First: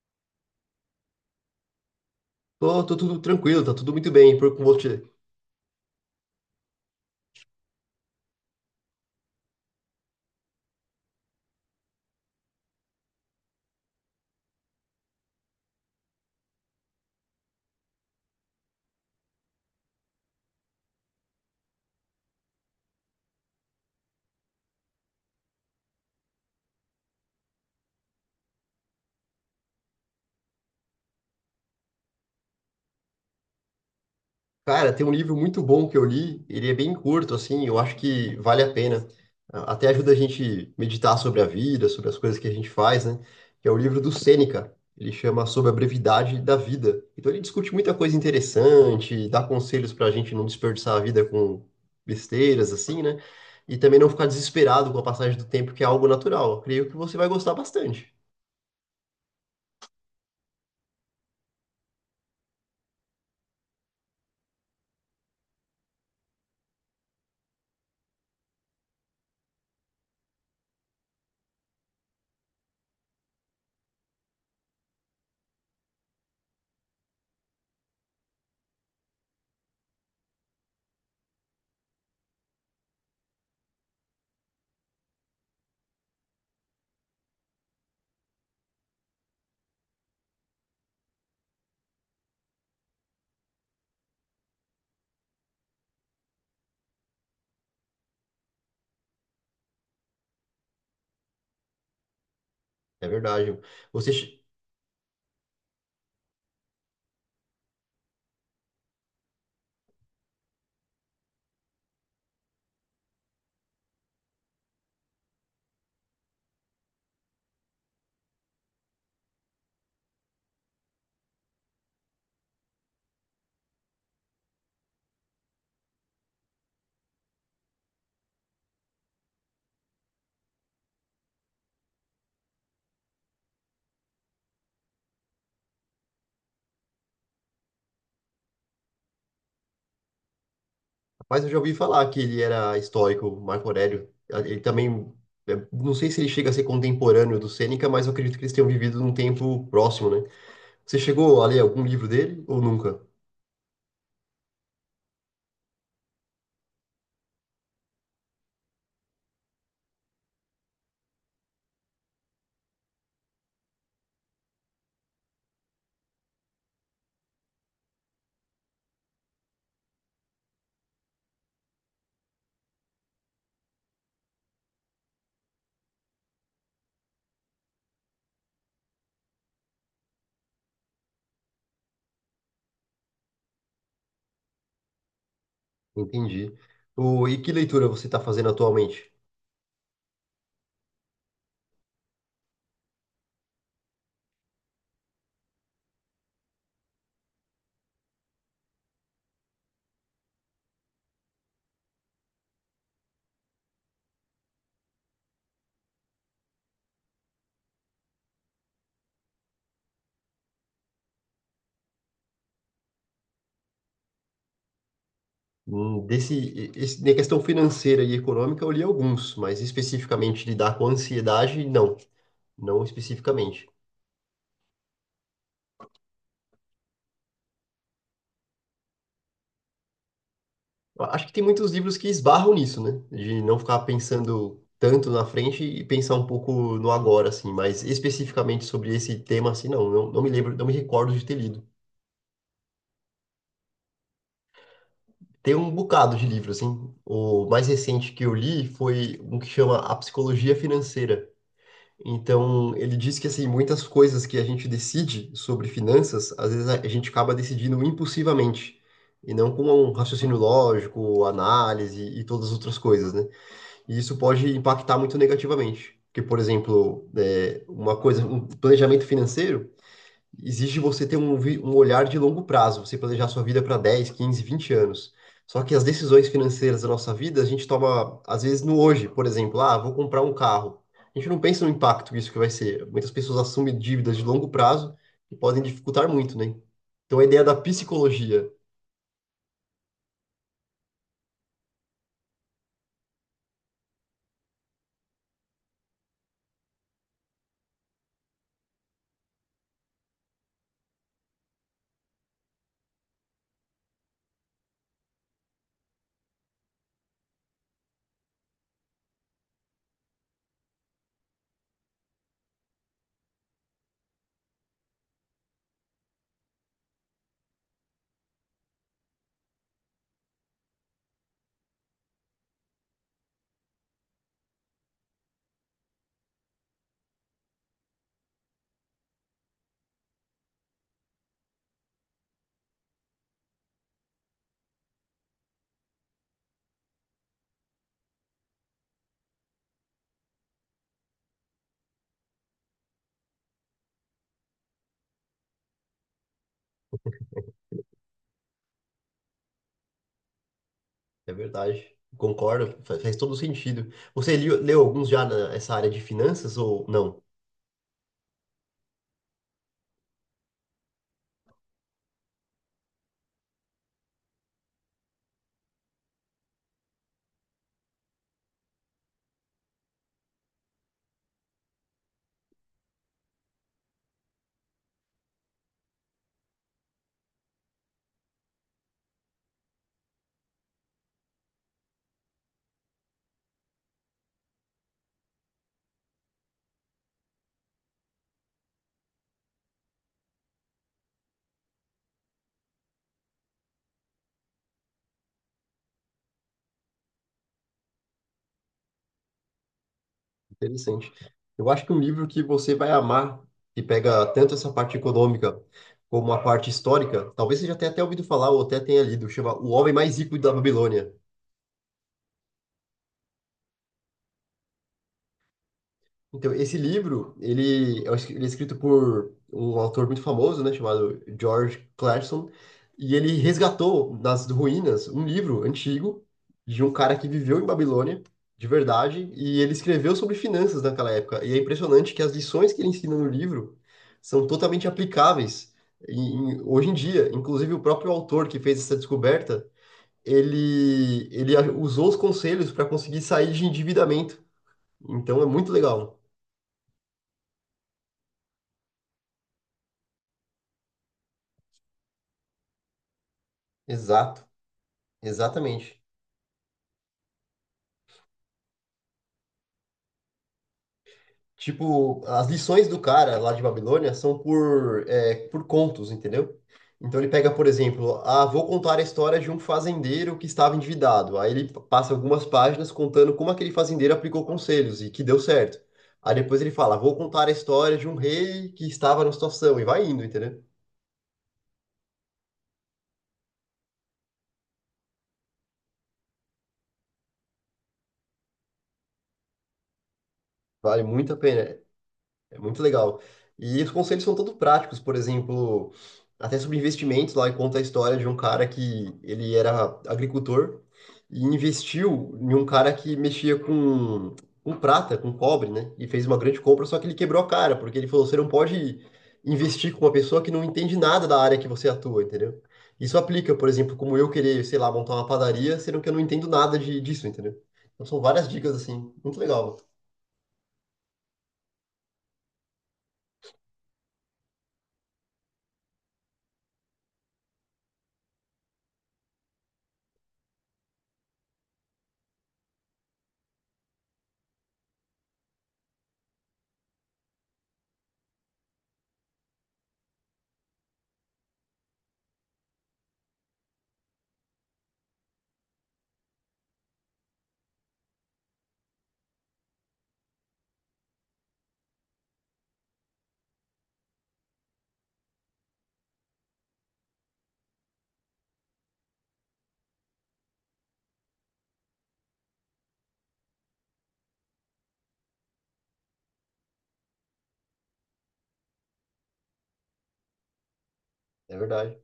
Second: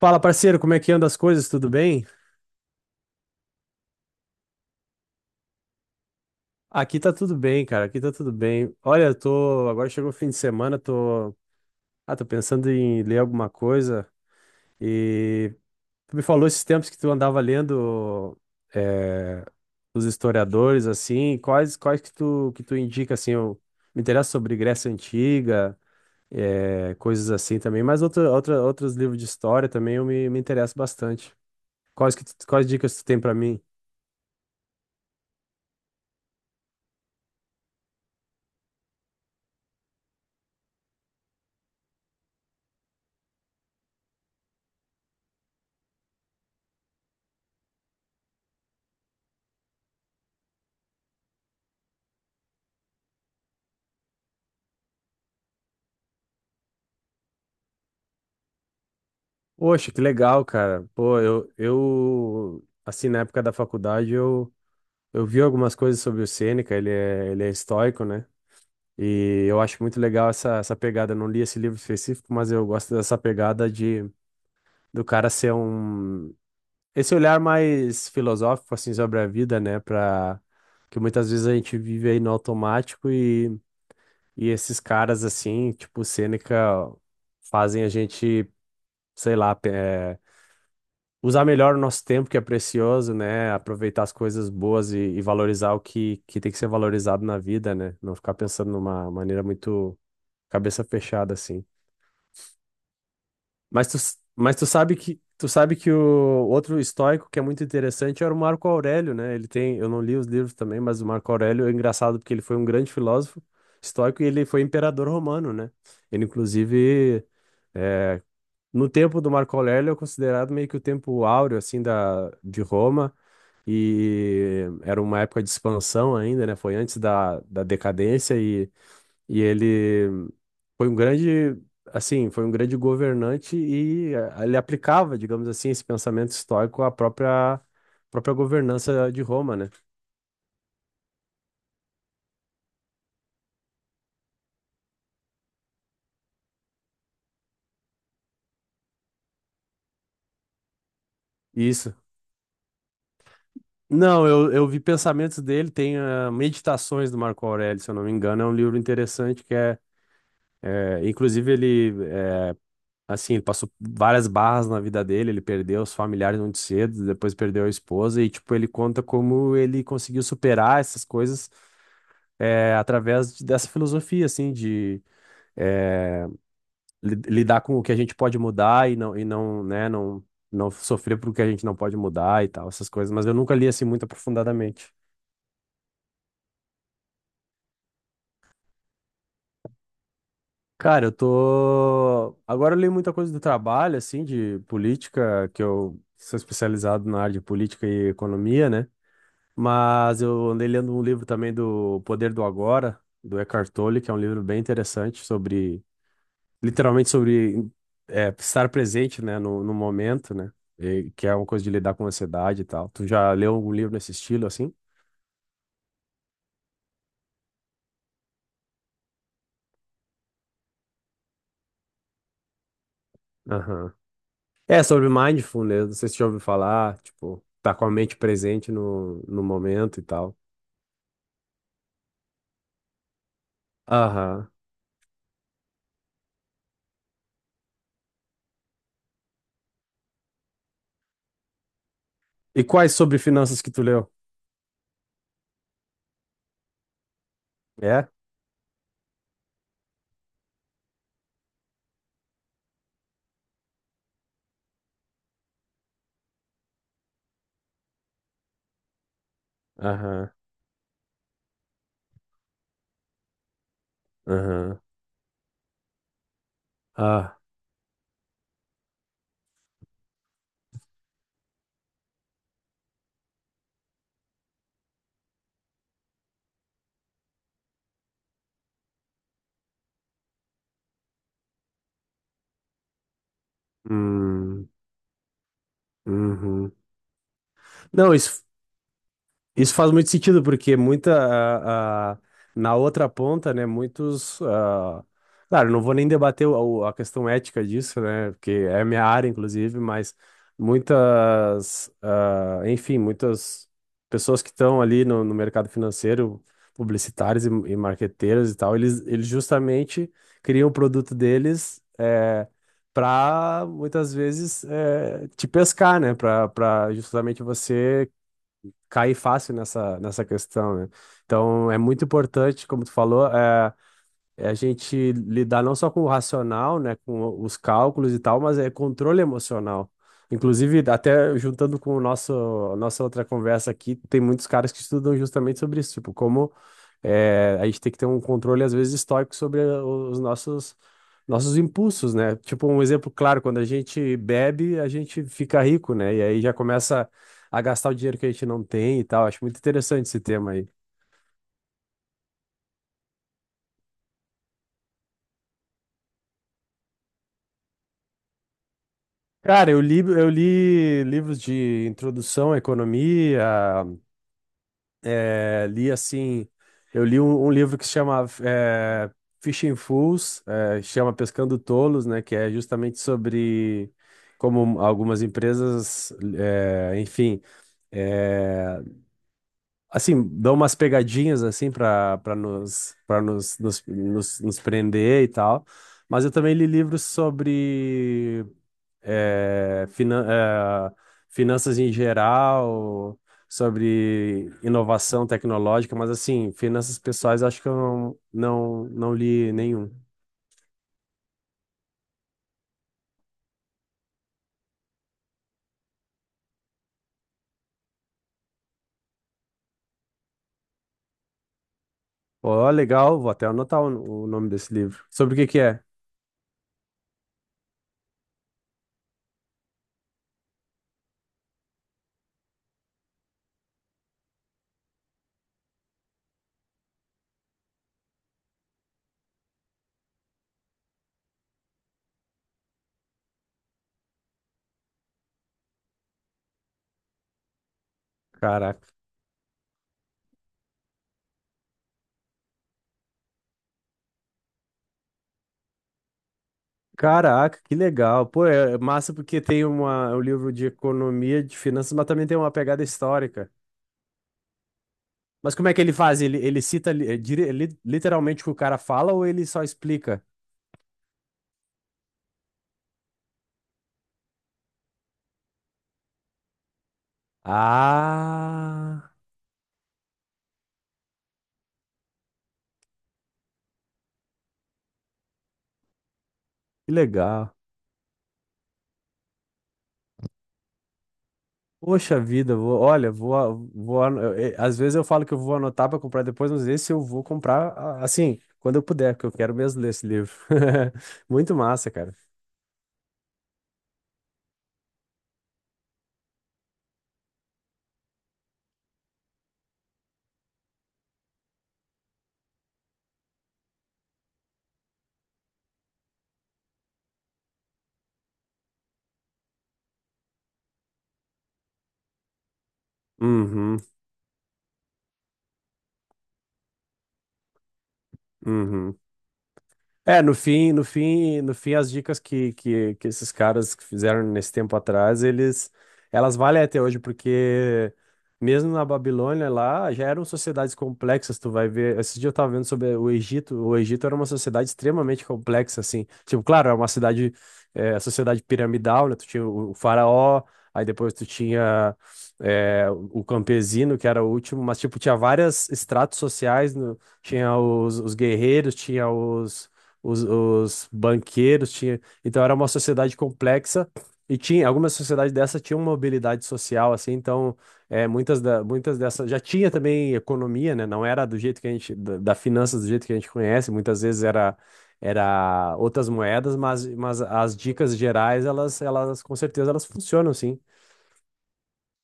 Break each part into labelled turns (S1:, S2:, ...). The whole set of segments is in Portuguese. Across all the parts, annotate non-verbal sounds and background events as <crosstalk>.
S1: Fala, parceiro, como é que anda as coisas? Tudo bem?
S2: Tô tudo tranquilo, tá tudo muito bem. Por, com você.
S1: Aqui tá tudo bem, cara. Aqui tá tudo bem. Olha, eu tô. Agora chegou o fim de semana, tô. Tô pensando em ler alguma coisa. E tu me falou esses tempos que tu andava lendo eh, os historiadores, assim. Quais que tu indica, assim? Eu me interesso sobre Grécia Antiga, coisas assim também. Mas outros livros de história também eu me interesso bastante. Quais dicas tu tem pra mim?
S2: Cara, tem um livro muito bom que eu li, ele é bem curto, assim, eu acho que vale a pena. Até ajuda a gente meditar sobre a vida, sobre as coisas que a gente faz, né? Que é o livro do Sêneca. Ele chama Sobre a Brevidade da Vida. Então ele discute muita coisa interessante, dá conselhos pra gente não desperdiçar a vida com besteiras, assim, né? E também não ficar desesperado com a passagem do tempo, que é algo natural. Eu creio que você vai gostar bastante.
S1: Poxa, que legal, cara. Pô, eu assim, na época da faculdade, eu vi algumas coisas sobre o Sêneca, ele é estoico, né? E eu acho muito legal essa pegada. Eu não li esse livro específico, mas eu gosto dessa pegada de do cara ser um... Esse olhar mais filosófico, assim, sobre a vida, né? Pra... Que muitas vezes a gente vive aí no automático e esses caras, assim, tipo o Sêneca, fazem a gente, sei lá, usar melhor o nosso tempo, que é precioso, né? Aproveitar as coisas boas e valorizar que tem que ser valorizado na vida, né? Não ficar pensando numa maneira muito cabeça fechada, assim.
S2: É verdade.
S1: Mas
S2: Você
S1: mas tu sabe que o outro estoico que é muito interessante era o Marco Aurélio, né? Ele tem, eu não li os livros também, mas o Marco Aurélio é engraçado porque ele foi um grande filósofo estoico e ele foi imperador romano, né? Ele, inclusive, é, no tempo do Marco Aurélio é considerado meio que o tempo áureo, assim, de Roma e era uma época de expansão ainda, né? Foi antes da decadência e ele foi um grande, assim, foi um grande governante e ele aplicava, digamos assim, esse pensamento estoico à própria governança de Roma, né?
S2: Mas eu já ouvi falar que ele era estoico, Marco Aurélio. Ele também, não sei se ele chega a ser contemporâneo do Sêneca, mas eu acredito que eles tenham vivido num tempo próximo, né? Você chegou a ler algum
S1: Isso.
S2: livro dele ou nunca?
S1: Não, eu vi pensamentos dele, tem Meditações do Marco Aurélio, se eu não me engano, é um livro interessante inclusive ele assim, ele passou várias barras na vida dele, ele perdeu os familiares muito cedo, depois perdeu a esposa, e, tipo, ele conta como ele conseguiu superar essas coisas através dessa filosofia, assim, de lidar com o que a gente pode mudar e não sofrer por o que a gente não pode mudar e tal, essas coisas. Mas eu nunca li, assim, muito aprofundadamente.
S2: Entendi. O, e que leitura você está fazendo atualmente?
S1: Cara, eu tô... Agora eu li muita coisa do trabalho, assim, de política, que eu sou especializado na área de política e economia, né? Mas eu andei lendo um livro também do Poder do Agora, do Eckhart Tolle, que é um livro bem interessante sobre, literalmente sobre estar presente, né, no momento, né, e que é uma coisa de lidar com ansiedade e tal. Tu já leu algum livro nesse estilo, assim?
S2: Desse, esse, na questão financeira e econômica, eu li alguns, mas especificamente lidar com ansiedade, não, não especificamente.
S1: Aham. É, sobre mindfulness, não sei se você já ouviu falar, tipo, tá com a mente presente no momento e tal.
S2: Eu acho que tem muitos livros que esbarram nisso, né? De não ficar
S1: Aham.
S2: pensando tanto na frente e pensar um pouco no agora, assim. Mas especificamente sobre esse tema, assim, não me lembro, não me recordo de ter lido.
S1: E quais sobre finanças que tu leu?
S2: Tem um bocado de livro, assim. O mais
S1: É?
S2: recente que eu li foi um que chama A Psicologia Financeira. Então, ele diz que, assim, muitas coisas que a gente decide sobre finanças, às vezes a gente acaba decidindo impulsivamente. E não com um
S1: Aham,
S2: raciocínio lógico, análise e todas as outras coisas, né? E isso pode
S1: aham.
S2: impactar muito negativamente. Porque, por exemplo,
S1: Ah,
S2: uma coisa, um planejamento financeiro exige você ter um, um olhar de longo prazo, você planejar sua vida para 10, 15, 20 anos. Só que as decisões financeiras da nossa vida, a gente toma, às vezes, no hoje, por exemplo, ah, vou comprar um carro. A gente não pensa no impacto que isso que vai ser. Muitas pessoas assumem dívidas de longo
S1: hum,
S2: prazo que podem dificultar muito, né?
S1: uhum.
S2: Então, a ideia da
S1: Não, isso
S2: psicologia
S1: Isso faz muito sentido, porque na outra ponta, né? Claro, não vou nem debater a questão ética disso, né? Porque é a minha área, inclusive, mas muitas pessoas que estão ali no mercado financeiro, publicitários e marqueteiros e tal, eles justamente criam o produto deles. Para muitas vezes te pescar, né? Para justamente você cair fácil nessa questão, né? Então, é muito importante, como tu falou, a gente lidar não só com o racional, né, com os cálculos e tal, mas é controle emocional. Inclusive, até juntando com o a nossa outra conversa aqui, tem muitos caras que estudam justamente sobre isso, tipo, como a gente tem que ter um controle, às vezes, estoico sobre nossos impulsos, né? Tipo, um exemplo claro, quando a gente bebe, a gente fica rico, né? E aí já começa a gastar o dinheiro que a gente não tem e tal. Acho muito interessante esse tema aí.
S2: é verdade. Concordo, faz todo sentido. Você leu alguns já nessa área de finanças ou não?
S1: Cara, eu li livros de introdução à economia, é, li assim, eu li um livro que se chama Fishing Fools, chama Pescando Tolos, né? Que é justamente sobre como algumas empresas, é, enfim, é, assim, dão umas pegadinhas assim para nos prender e tal. Mas eu também li livros sobre é, finan- é, finanças em geral, sobre inovação tecnológica, mas assim, finanças pessoais acho que eu não li nenhum.
S2: Interessante. Eu acho que um livro que você vai amar, que pega tanto essa parte econômica como a parte histórica, talvez você já tenha até ouvido falar ou até tenha lido, chama O Homem Mais Rico da Babilônia.
S1: Ó, legal, vou até anotar o nome desse livro. Sobre o que que é?
S2: Então, esse livro, ele, eu acho que ele é escrito por um autor muito famoso, né, chamado George Clason, e ele resgatou das ruínas um livro antigo de um cara que viveu em Babilônia, de verdade, e ele escreveu sobre finanças naquela época. E é impressionante que as lições que ele ensina no livro são totalmente aplicáveis hoje em dia. Inclusive, o próprio autor que fez
S1: Caraca.
S2: essa descoberta, ele usou os conselhos para conseguir sair de endividamento. Então, é muito legal.
S1: Caraca, que legal. Pô, é massa porque tem uma, é um livro de economia, de finanças, mas também tem uma pegada histórica.
S2: Exato,
S1: Mas como é que ele
S2: exatamente.
S1: faz? Ele cita literalmente o que o cara fala ou ele só explica?
S2: Tipo, as lições do cara lá de Babilônia são por, é, por contos, entendeu? Então ele pega, por exemplo, ah, vou contar a
S1: Ah,
S2: história de um fazendeiro que estava endividado. Aí ele passa algumas páginas contando como aquele fazendeiro aplicou conselhos e que deu certo. Aí depois ele
S1: que
S2: fala, vou contar a
S1: legal.
S2: história de um rei que estava numa situação e vai indo, entendeu?
S1: Poxa vida, vou, olha, vou, a- vou, ano- eu- eh, às vezes eu falo que eu vou anotar para comprar depois, mas esse eu vou comprar assim, quando eu puder, porque eu quero mesmo ler esse livro.
S2: Vale
S1: <laughs>
S2: muito a
S1: Muito
S2: pena.
S1: massa, cara.
S2: É muito legal. E os conselhos são todos práticos, por exemplo, até sobre investimentos, lá e conta a história de um cara que ele era agricultor e investiu em um cara que mexia com prata, com cobre, né? E fez uma grande compra, só que ele quebrou a cara, porque ele falou, você não pode investir com uma pessoa que não entende nada da área que você atua, entendeu? Isso aplica, por
S1: Uhum,
S2: exemplo, como eu querer, sei lá, montar uma padaria, sendo que eu não entendo nada de, disso, entendeu? Então são várias dicas
S1: uhum.
S2: assim, muito legal,
S1: É, no fim, as dicas que esses caras que fizeram nesse tempo atrás, elas valem até hoje, porque mesmo na Babilônia lá, já eram sociedades complexas, tu vai ver, esse dia eu tava vendo sobre o Egito era uma sociedade extremamente complexa, assim, tipo, claro, é uma cidade, sociedade piramidal, né, tu tinha o faraó, aí depois tu tinha, o campesino, que era o último, mas, tipo, tinha várias estratos sociais, tinha os guerreiros, tinha os banqueiros tinha, então era uma sociedade complexa e tinha algumas sociedades dessa tinham mobilidade social assim, então muitas muitas dessas já tinha também economia, né? Não era do jeito que a gente da finanças do jeito que a gente conhece, muitas vezes era outras moedas, mas as dicas gerais elas com certeza elas funcionam sim.
S2: é verdade.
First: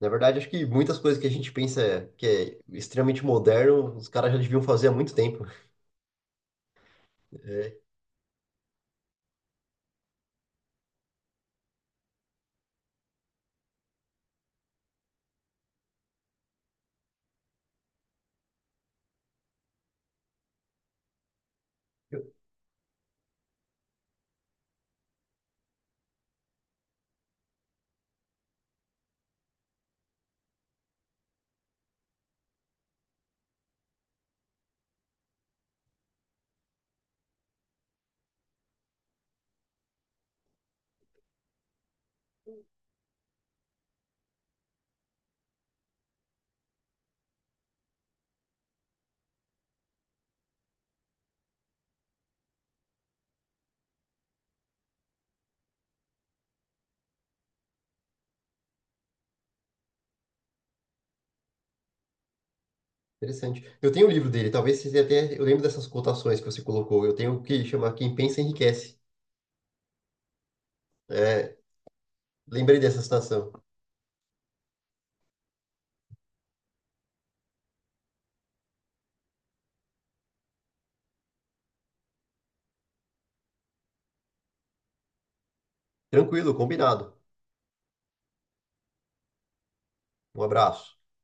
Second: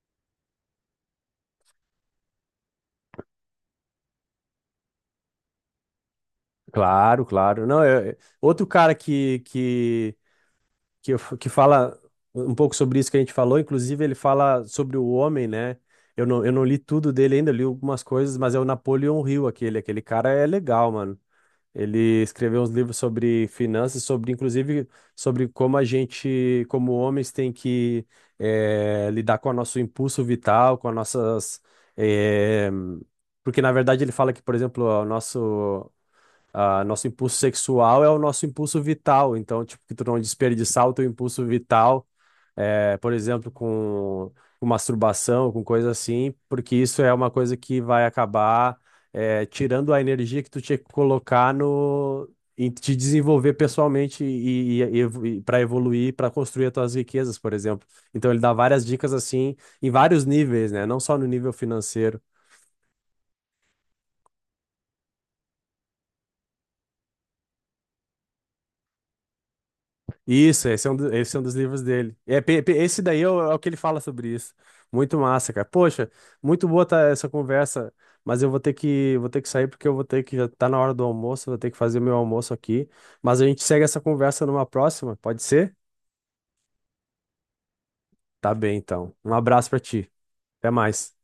S2: Na verdade, acho que muitas coisas que a gente pensa que é extremamente moderno, os caras já deviam fazer há muito tempo.
S1: Claro, claro.
S2: É
S1: Não, outro cara que fala um pouco sobre isso que a gente falou. Inclusive, ele fala sobre o homem, né? Eu não li tudo dele ainda, eu li algumas coisas, mas é o Napoleon Hill, aquele. Aquele cara é legal, mano. Ele escreveu uns livros sobre finanças, sobre, inclusive, sobre como a gente, como homens, tem que lidar com o nosso impulso vital, com as nossas. eh, Porque, na verdade, ele fala que, por exemplo, nosso impulso sexual é o nosso impulso vital, então, tipo, que tu não desperdiçar o teu impulso vital, por exemplo, com masturbação, com coisa assim, porque isso é uma coisa que vai acabar, tirando a energia que tu tinha que colocar no, em te desenvolver pessoalmente para evoluir, para construir as tuas riquezas, por exemplo. Então, ele dá várias dicas assim, em vários níveis, né? Não só no nível financeiro.
S2: interessante. Eu tenho o livro dele, talvez você até. Eu lembro dessas cotações que você colocou. Eu tenho o que chama Quem Pensa Enriquece.
S1: Isso, esse é um, esse é um dos
S2: É,
S1: livros dele. É,
S2: lembrei dessa
S1: esse daí é
S2: citação.
S1: é o que ele fala sobre isso. Muito massa, cara. Poxa, muito boa tá essa conversa, mas eu vou ter vou ter que sair porque eu vou ter que, já tá na hora do almoço, vou ter que fazer meu almoço aqui. Mas a gente segue essa conversa numa próxima, pode ser?
S2: Tranquilo, combinado.
S1: Tá bem, então. Um abraço pra ti.
S2: Um
S1: Até
S2: abraço.
S1: mais.